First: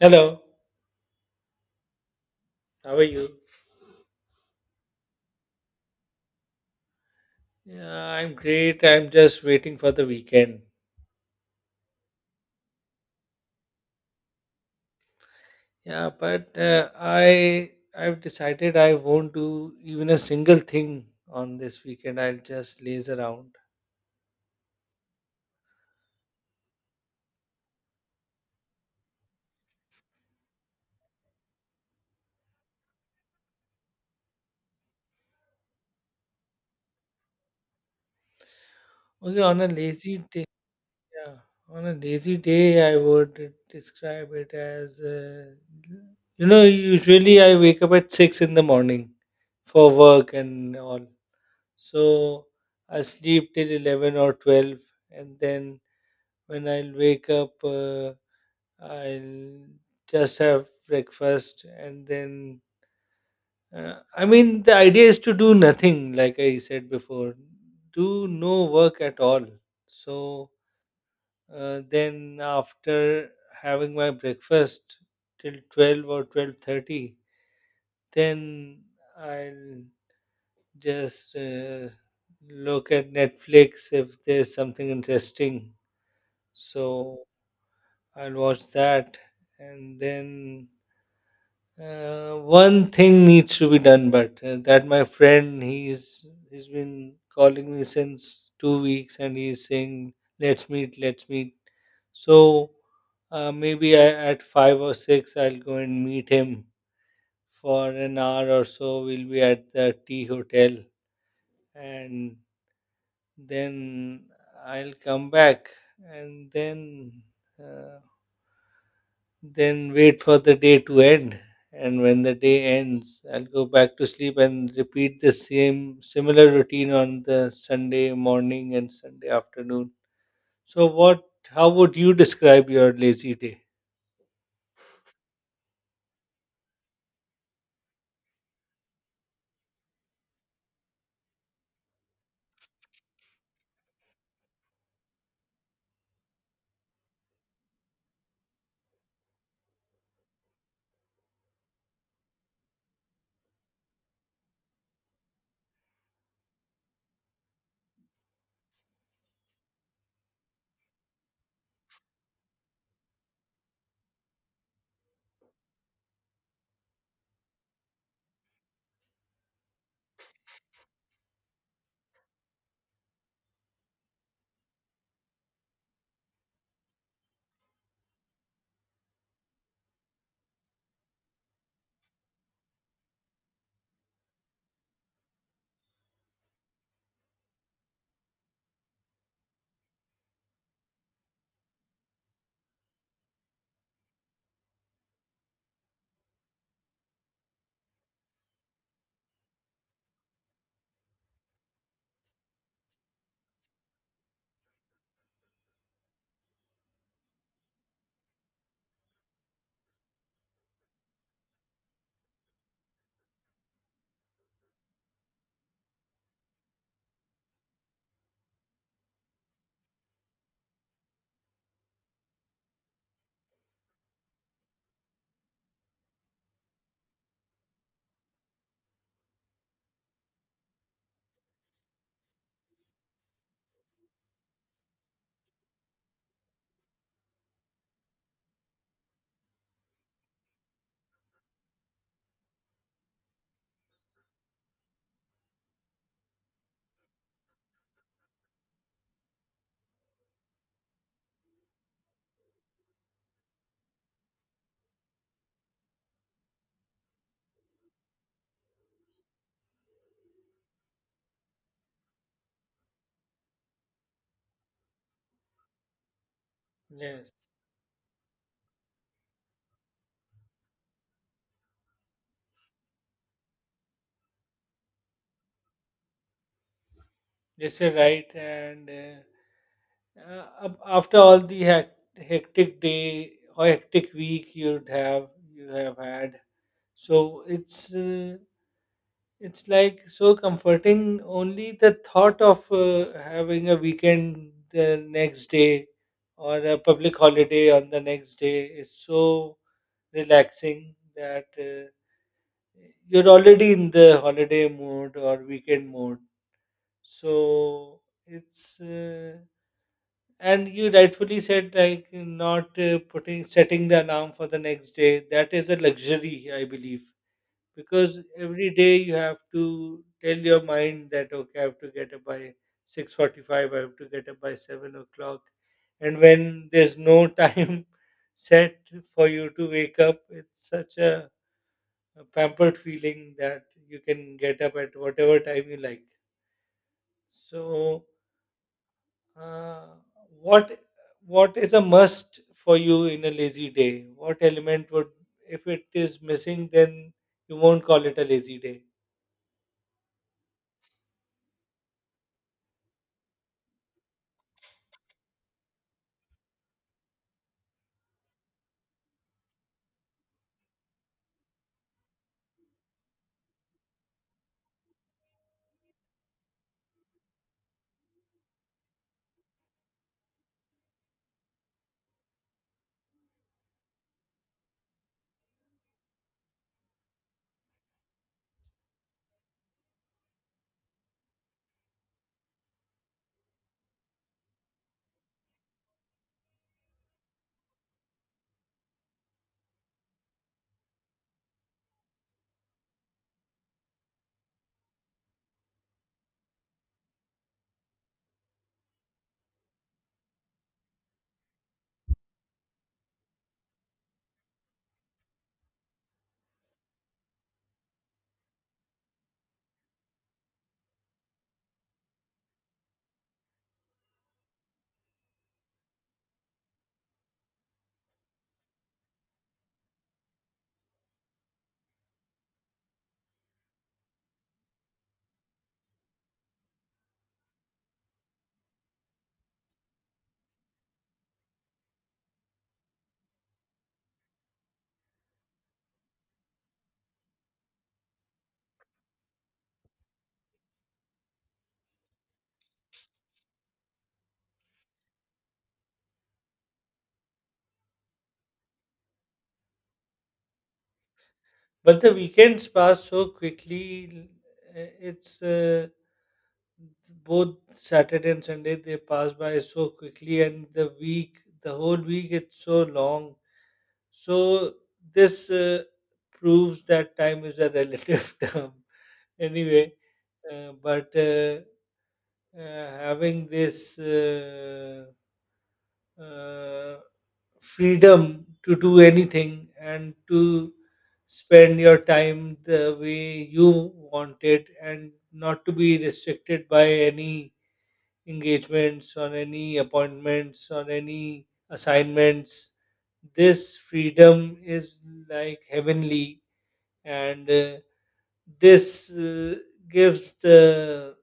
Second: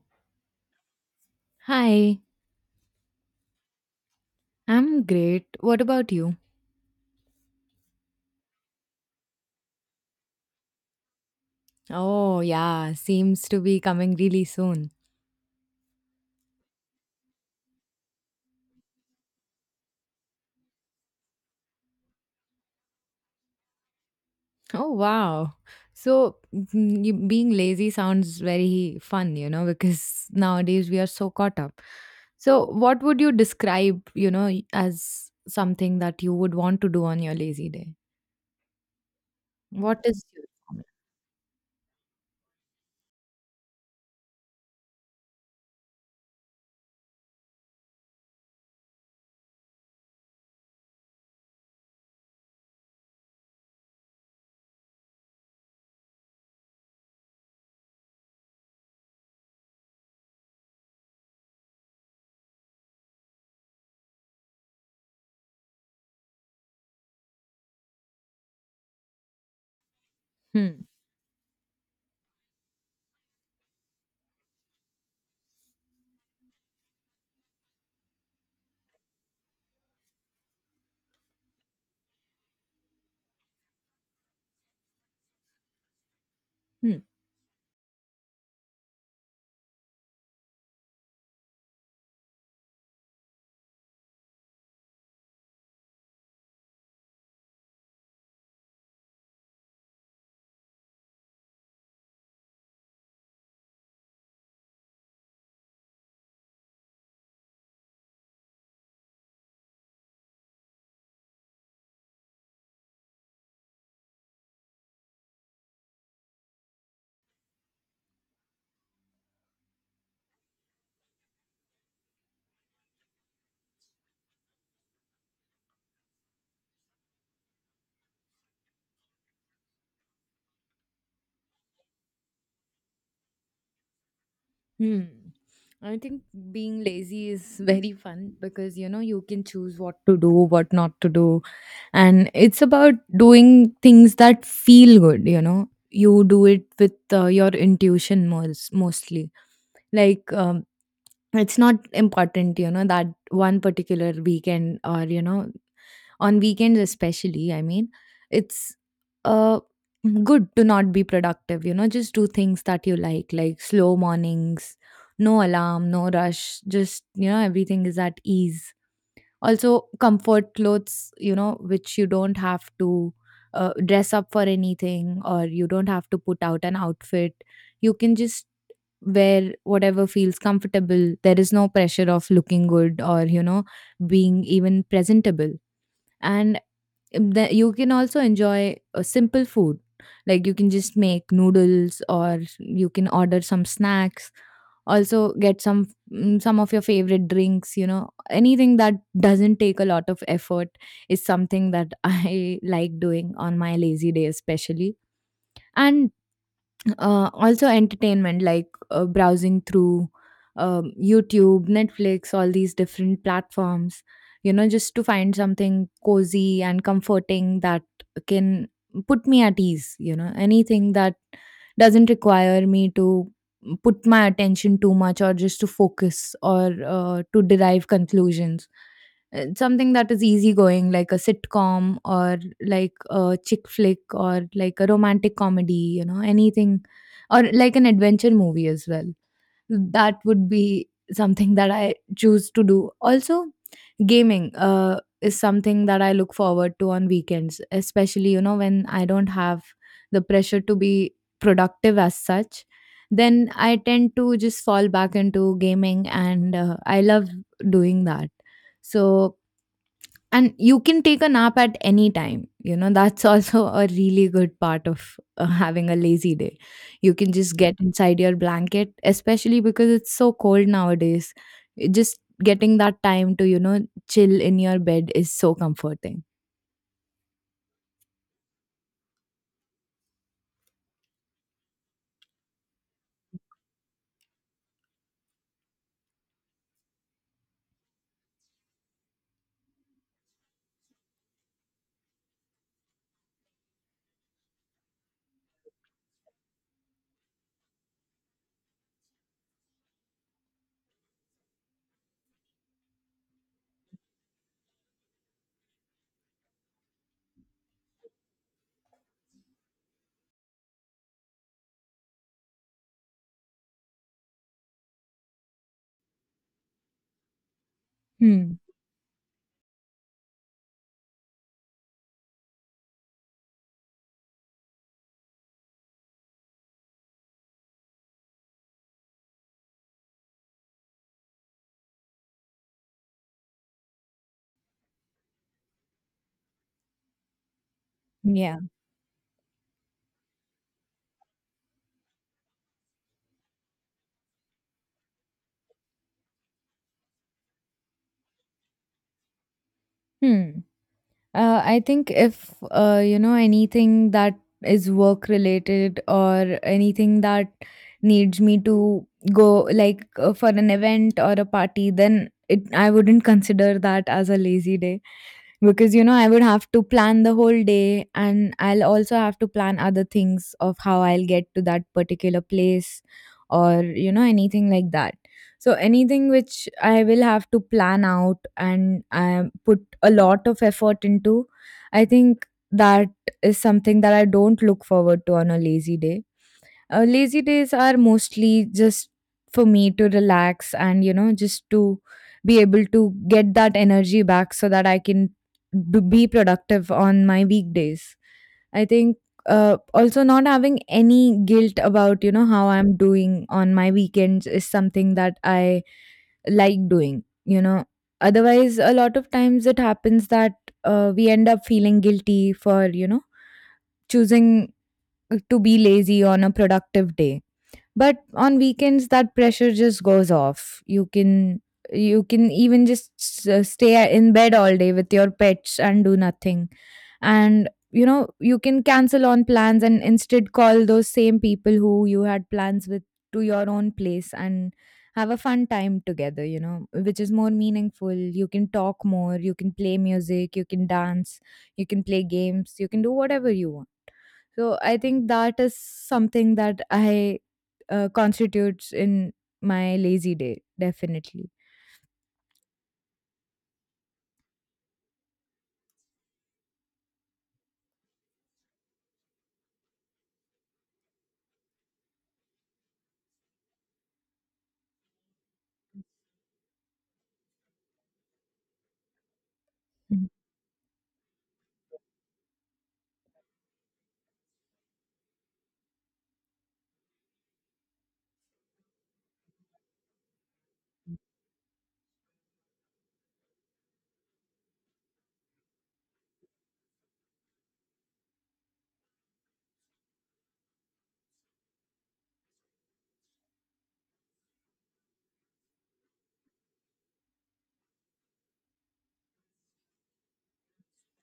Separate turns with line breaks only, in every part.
Hello,
Hi,
how are you?
I'm great. What about you?
Yeah, I'm great. I'm just waiting for the weekend.
Oh, yeah, seems to be coming really soon.
Yeah, but I've decided I won't do even a single thing on this weekend. I'll just laze around.
Oh, wow. Being lazy sounds very fun, because nowadays we are so caught up. So, what would you describe, as something that you would want to do on your lazy day?
Okay, on a
What
lazy
is
day,
your
yeah, on a lazy day, I would describe it as. Usually, I wake up at 6 in the morning for work and all, so I sleep till 11 or 12, and then when I'll wake up, I'll just have breakfast and then. I mean, the idea is to do nothing, like I said before, do no work at all. So
Hmm.
then, after having my breakfast till 12 or 12:30, then I'll just look at Netflix if there's something interesting.
Hmm.
So I'll watch that, and then one thing needs to be done. But that my friend, he's been calling me since 2 weeks, and he's saying, "Let's meet, let's meet." So maybe I, at 5 or 6, I'll go and meet him for an hour or so. We'll be at the tea hotel, and then I'll come back, and then. Uh, Then wait for the day to end. And when the day ends, I'll go back to sleep and repeat the same similar routine on the Sunday morning and Sunday afternoon. So, what? How would you describe your lazy day?
Hmm. I think being lazy is very fun because you know you can choose what to do, what not to do, and it's about doing things that feel good. You know, you do it with your intuition mostly. Like, it's not important, you know, that one particular weekend or you know on weekends especially I mean it's uh good to not be productive, you know, just do things that you like slow mornings, no alarm, no rush, just, you know, everything is at ease. Also comfort clothes, you know, which you don't have to dress up for anything, or you don't have to put out an outfit. You can just wear whatever feels comfortable. There is no pressure of looking good or, you know, being even presentable. And that you can also enjoy a simple food. Like you can just make noodles, or you can order some snacks, also get some some of your favorite drinks, you know, anything that doesn't take a lot of effort is something that I like doing on my lazy day especially. And also entertainment, like browsing through YouTube, Netflix, all these different platforms, you know, just to find something cozy and comforting that can put me at ease. You know, anything that doesn't require me to put my attention too much, or just to focus, or to derive conclusions. Something that is easygoing, like a sitcom, or like a chick flick, or like a romantic comedy, you know, anything, or like an adventure movie as well. That would be something that I choose to do. Also, gaming is something that I look forward to on weekends, especially, you know, when I don't have the pressure to be productive as such. Then I tend to just fall back into gaming, and I love doing that. So, and you can take a nap at any time. You know, that's also a really good part of having a lazy day. You can
Yes,
just get inside your blanket, especially because it's so cold nowadays. Just getting that time to, you know, chill in your bed is so comforting.
yes, you're right. And after all the hectic day or hectic week you have had, so it's like so comforting. Only the thought of having a weekend the next day or a public holiday on the next day is so relaxing that you're already in the holiday mode or weekend mode. So it's and you rightfully said, like, not putting setting the alarm for the next day. That is a luxury, I believe, because
Hmm.
every day you have to tell your mind that, okay, I have to get up by 6:45, I have to get up by 7 o'clock, and when there's no time set for you to wake up, it's such a pampered feeling that you can get up at whatever time you like. So,
Yeah.
uh, what what is a must for you in a lazy day? What element would, if it is missing, then you won't call it a lazy day?
Hmm. I think if you know, anything that is work related, or anything that needs me to go, like for an event or a party, then it I wouldn't consider that as a lazy day, because you know, I would have to plan the whole day, and I'll also have to plan other things of how I'll get to that particular place, or you know, anything like that. So anything which I will have to plan out and I put a lot of effort into, I think that is something that I don't look forward to on a lazy day. Uh, lazy days are mostly just for me to relax and, you know, just to be able to get that energy back, so that I can be productive on my weekdays. I think also not having any guilt about, you know, how I'm doing on my weekends is something that I like doing, you know. Otherwise, a lot of times it happens that we end up feeling guilty for, you know, choosing to be lazy on a productive day. But on weekends that pressure just goes off. You can, you can even just stay in bed all day with your pets and do nothing. And you know, you can cancel on plans and instead call those same people who you had plans with to your own place, and have a fun time together, you know, which is more meaningful. You can talk more, you can play music, you can dance, you can play games, you can do whatever you want. So I think that is something that I constitutes in my lazy day definitely.
But the weekends pass so quickly. It's Both Saturday and Sunday, they pass by so quickly, and the week, the whole week, it's so long. So this proves that time is a relative term, anyway.
Mhm.
But having this uh, freedom to do anything, and to spend your time the way you want it, and not to be restricted by any engagements or any appointments or any assignments, this freedom is like heavenly. And this gives the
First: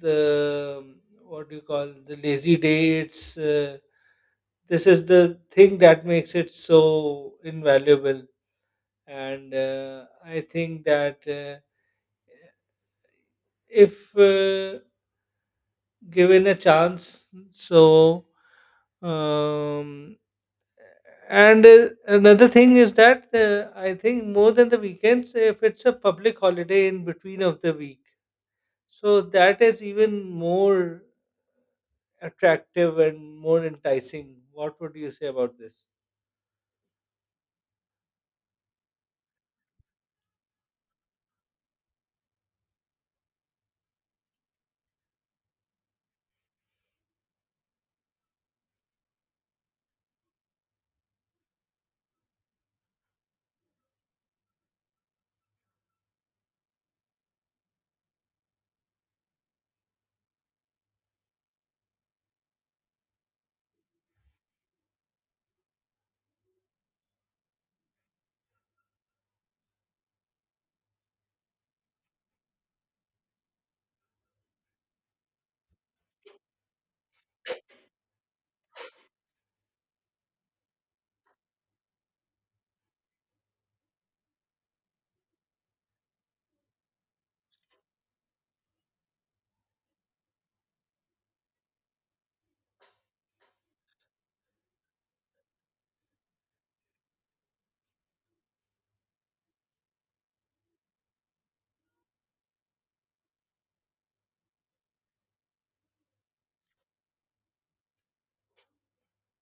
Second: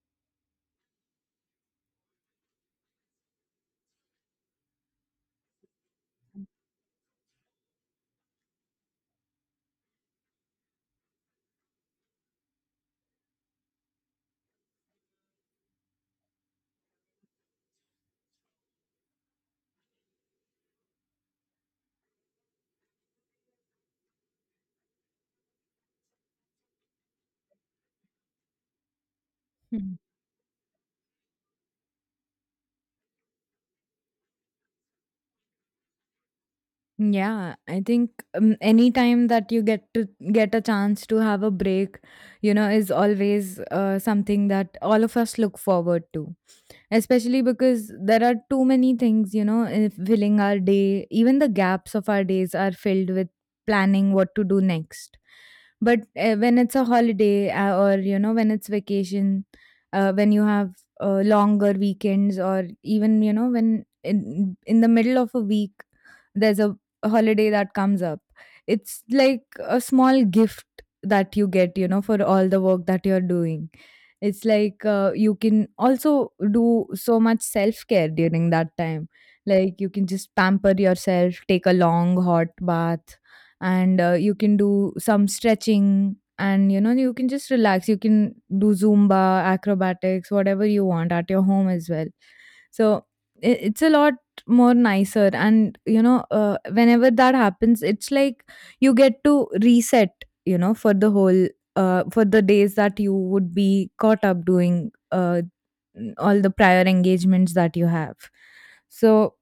the what do you call, the lazy day its This is the thing that makes it so invaluable. And I think that, if given a chance, so, um, and another thing is that I think, more than the weekends, if it's a public holiday in between of the week, so that is
Mhm.
even more attractive and more enticing. What would you say about this?
Yeah, I think any time that you get to get a chance to have a break, you know, is always something that all of us look forward to. Especially because there are too many things, you know, filling our day. Even the gaps of our days are filled with planning what to do next. But when it's a holiday or, you know, when it's vacation, when you have longer weekends, or even, you know, when in the middle of a week, there's a holiday that comes up. It's like a small gift that you get, you know, for all the work that you're doing. It's like you can also do so much self care during that time. Like you can just pamper yourself, take a long hot bath, and you can do some stretching. And you know, you can just relax. You can do Zumba, acrobatics, whatever you want at your home as well. So it's a lot just more nicer, and you know, whenever that happens it's like you get to reset, you know, for the whole for the days that you would be caught up doing all the prior engagements that you have. So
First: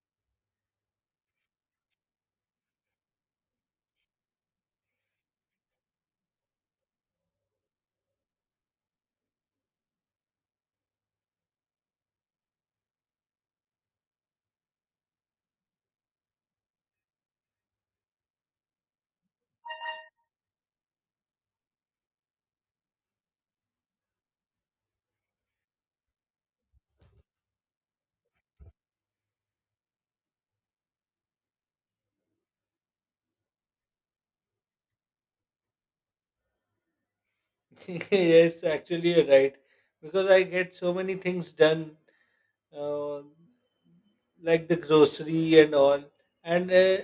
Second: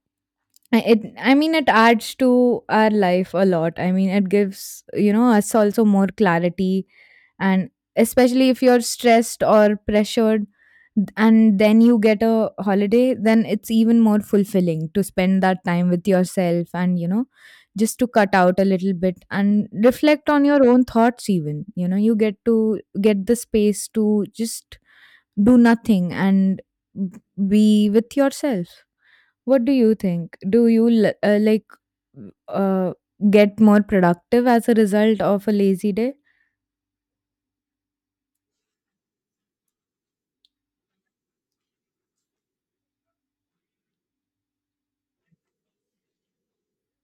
I- it I mean it adds to our life a lot. I mean it gives, you know, us also more clarity. And especially if you're stressed or pressured, and then you get a holiday, then it's even more fulfilling to spend that time with yourself. And you know, just to cut out a little bit and reflect on your own thoughts even, you know, you get to get the space to just do nothing and b- be with yourself. What do you think? Do you like uh, get more productive as a result of a lazy day?
Yes, actually, you're right. Because I get so many things done, uh, like the grocery and all. And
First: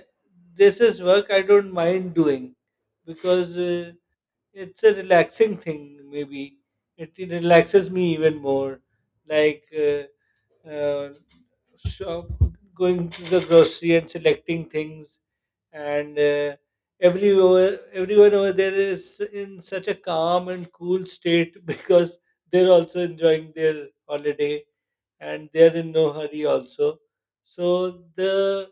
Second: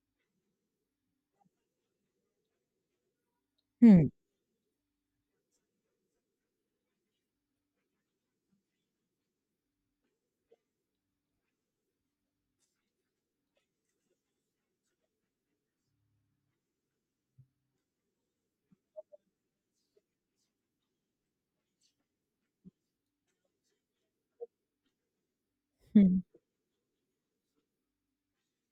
this is work I don't mind doing, because
Hmm.
it's a relaxing thing, maybe. It relaxes me even more. Like, uh, shop, going to the grocery and selecting things, and everywhere, everyone over there is in such a calm and cool state because they're also enjoying their holiday and they're in no
Hmm.
hurry also. So the,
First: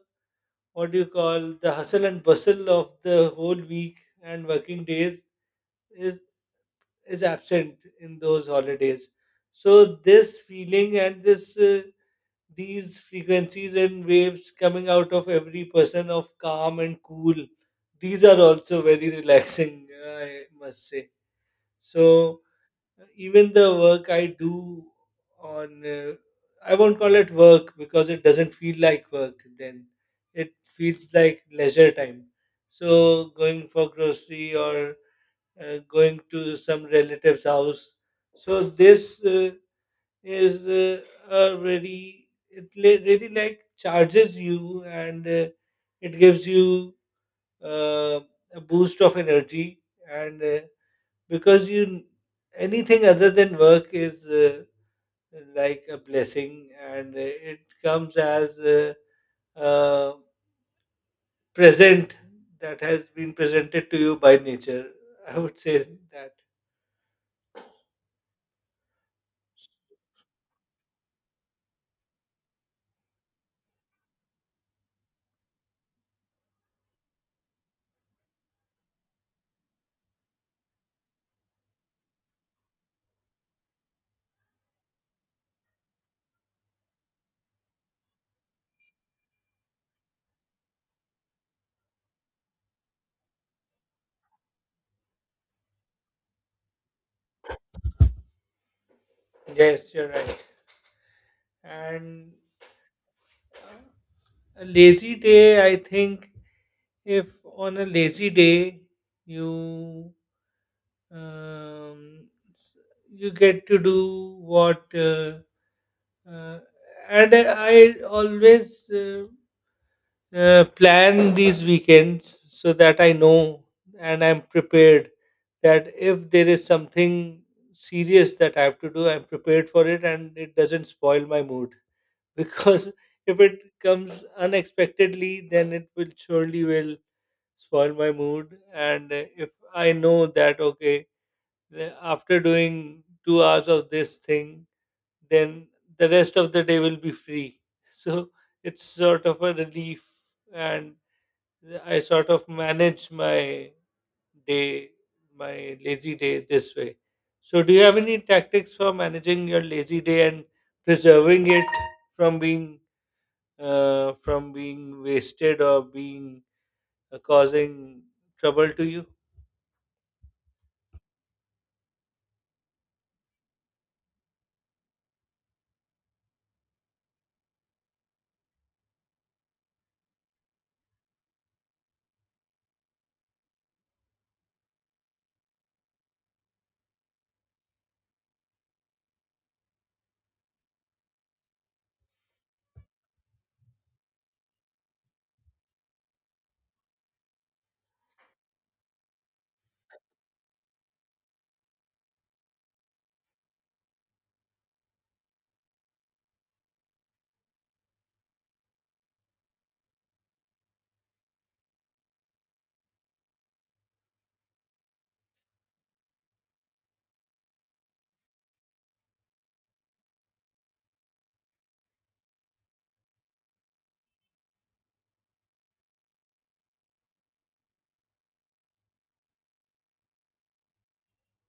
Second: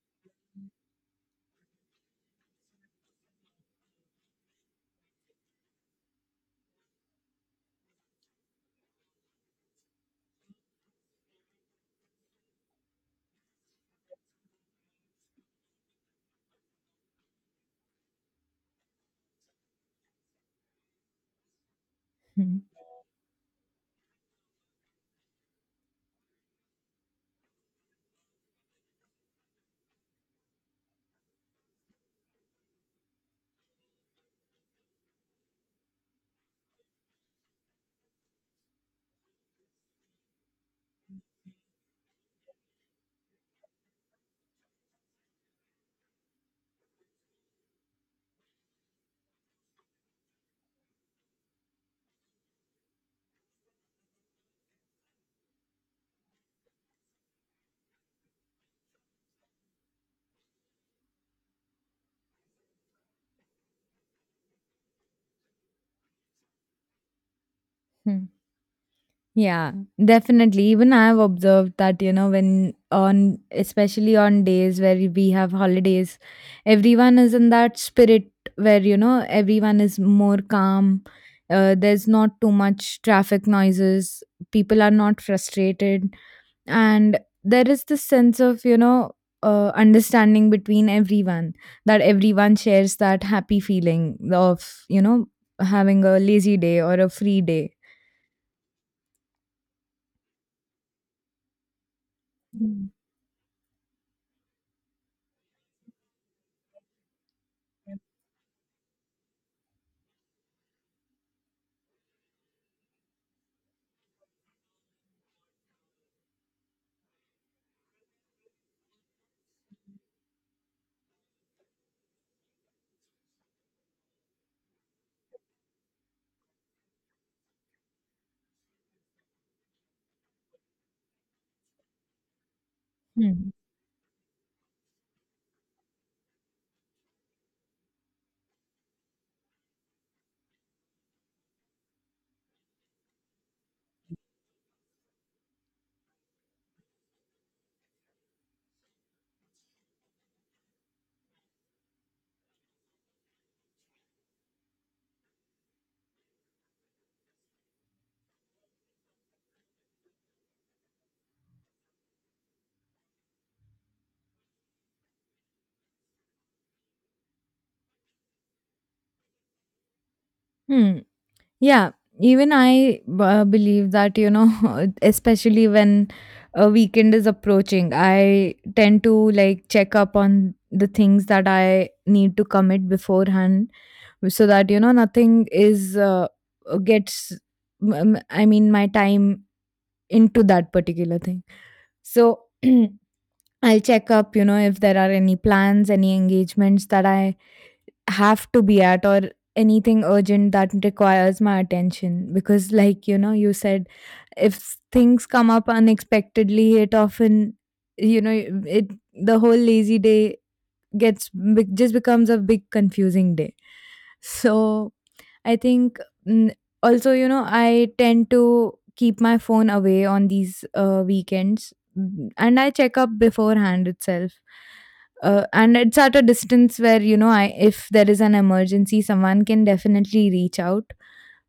what do you call, the hustle and bustle of the whole week and working days is absent in those holidays. So this feeling and this, these frequencies and waves coming out of every person, of calm and cool, these are also very relaxing. I must say, so
Hmm.
even the work I do on I won't call it work, because it doesn't feel like work then. It feels like leisure time. So going for grocery, or going to some relative's house, so this is a very, it really, like, charges you. And it gives you uh, a boost of energy. And because you, anything other than work is like a blessing. And it comes as a present that has been presented to you by nature, I would say that.
Hmm. Yeah, definitely. Even I have observed that, you know, especially on days where we have holidays, everyone is in that spirit where, you know, everyone is more calm. There's not too much traffic noises. People are not frustrated, and there is this sense of, you know, understanding between everyone, that everyone shares that happy feeling of, you know, having a lazy day or a free day.
Yes, you're right. And
Hmm.
a lazy day, I think, if on a lazy day you, um, s- you get to do what, uh, and I always plan these weekends so that I know and I'm prepared that if there is something serious that I have to do, I'm prepared for it and it doesn't spoil my mood, because if
Hmm.
it comes unexpectedly, then it will surely will spoil my mood. And if I know that, okay, uh, after doing 2 hours of this thing, then the rest of the day will be free. So it's sort of a relief. And I sort of manage my day, my lazy day, this way. So do you have any tactics for managing your lazy day and preserving it from being wasted, or being causing trouble to you?
Hmm. Yeah, even I believe that, you know, especially when a weekend is approaching, I tend to like check up on the things that I need to commit beforehand, so that, you know, nothing is, gets, I mean, my time into that particular thing. So I'll check up, you know, if there are any plans, any engagements that I have to be at, or anything urgent that requires my attention. Because like you know you said, if things come up unexpectedly it often, you know, it the whole lazy day just becomes a big confusing day. So I think mm, also, you know, I tend to keep my phone away on these weekends and I check up beforehand itself. And it's at a distance where, you know, I if there is an emergency, someone can definitely reach out.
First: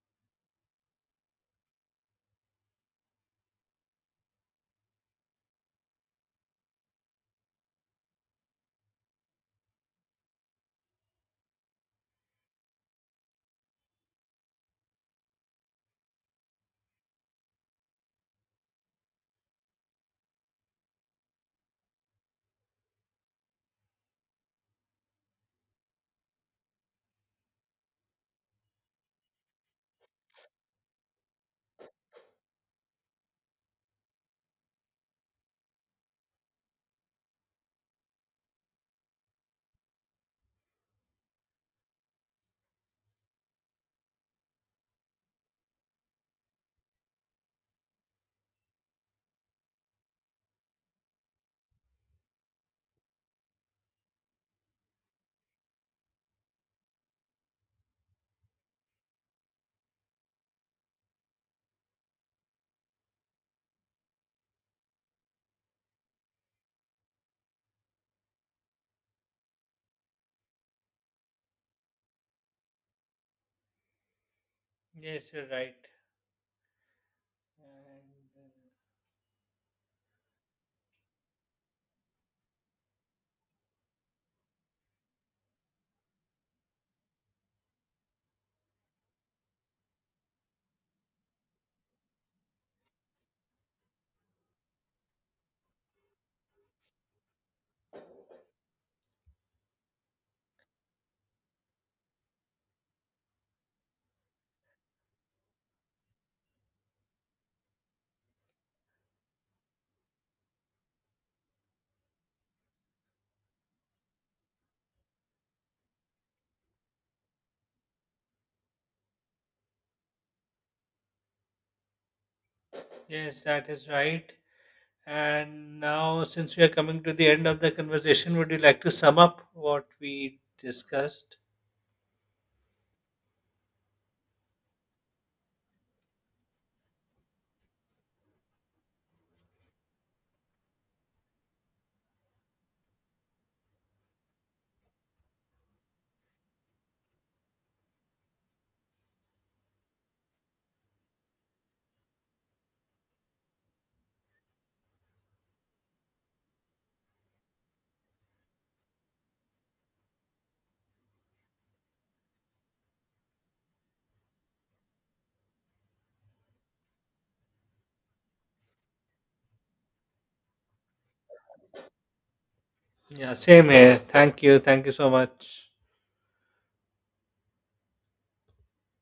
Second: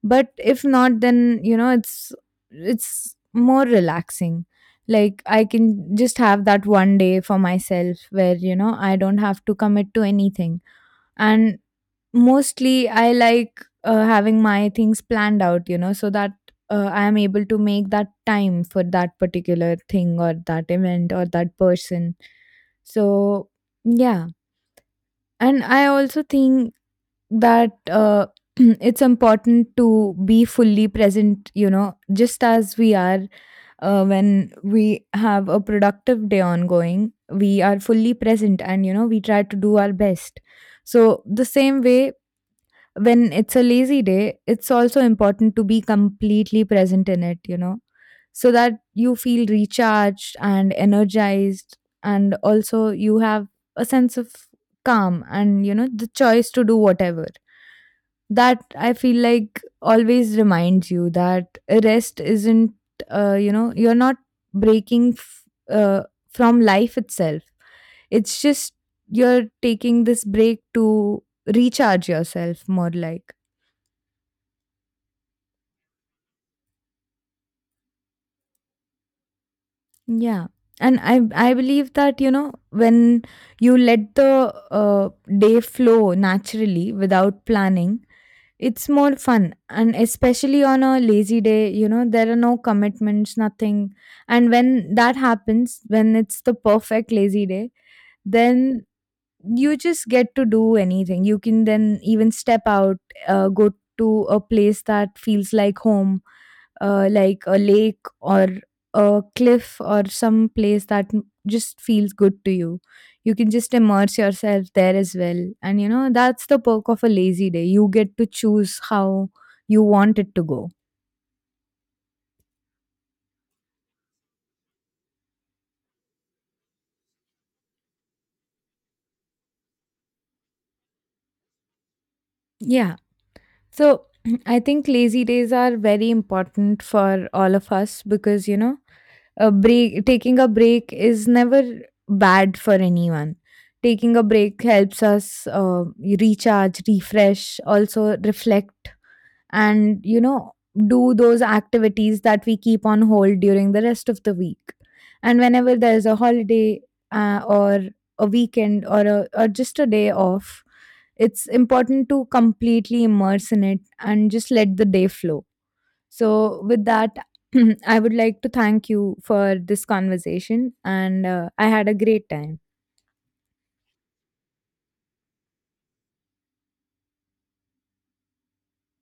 But if not, then, you know, it's more relaxing. Like I can just have that one day for myself where, you know, I don't have to commit to anything. And mostly, I like having my things planned out, you know, so that I am able to make that time for that particular thing, or that event, or that person. So, yeah. And I also think that it's important to be fully present, you know, just as we are when we have a productive day ongoing, we are fully present, and, you know, we try to do our best. So, the same way, when it's a lazy day, it's also important to be completely present in it, you know, so that you feel recharged and energized, and also you have a sense of calm, and, you know, the choice to do whatever. That I feel like always reminds you that rest isn't, you know, you're not breaking uh, from life itself. It's just you're taking this break to recharge yourself more like.
Yes, you're right. And, uh,
Yeah. And I believe that, you know, when you let the day flow naturally without planning, it's more fun. And especially on a lazy day, you know, there are no commitments, nothing. And when that happens, when it's the perfect lazy day, then you just get to do anything. You can then even step out, go to a place that feels like home, like a lake, or a cliff, or some place just feels good to you. You can just immerse yourself there as well. And you know, that's the perk of a lazy day. You get to choose how you want it to go.
yes, that is right. And now, since we are coming to the end of the conversation, would you like to sum up what we discussed?
Yeah. So I think lazy days are very important for all of us because, you know, a break taking a break is never bad for anyone. Taking a break helps us recharge, refresh, also reflect. And you know, do those activities that we keep on hold during the rest of the week. And whenever there's a holiday or a weekend, or a, or just a day off, it's important to completely immerse in it and just let the day flow. So, with that, I would like to thank you for this conversation, and I had a great time.
Yeah, same here. Thank you. Thank you so much.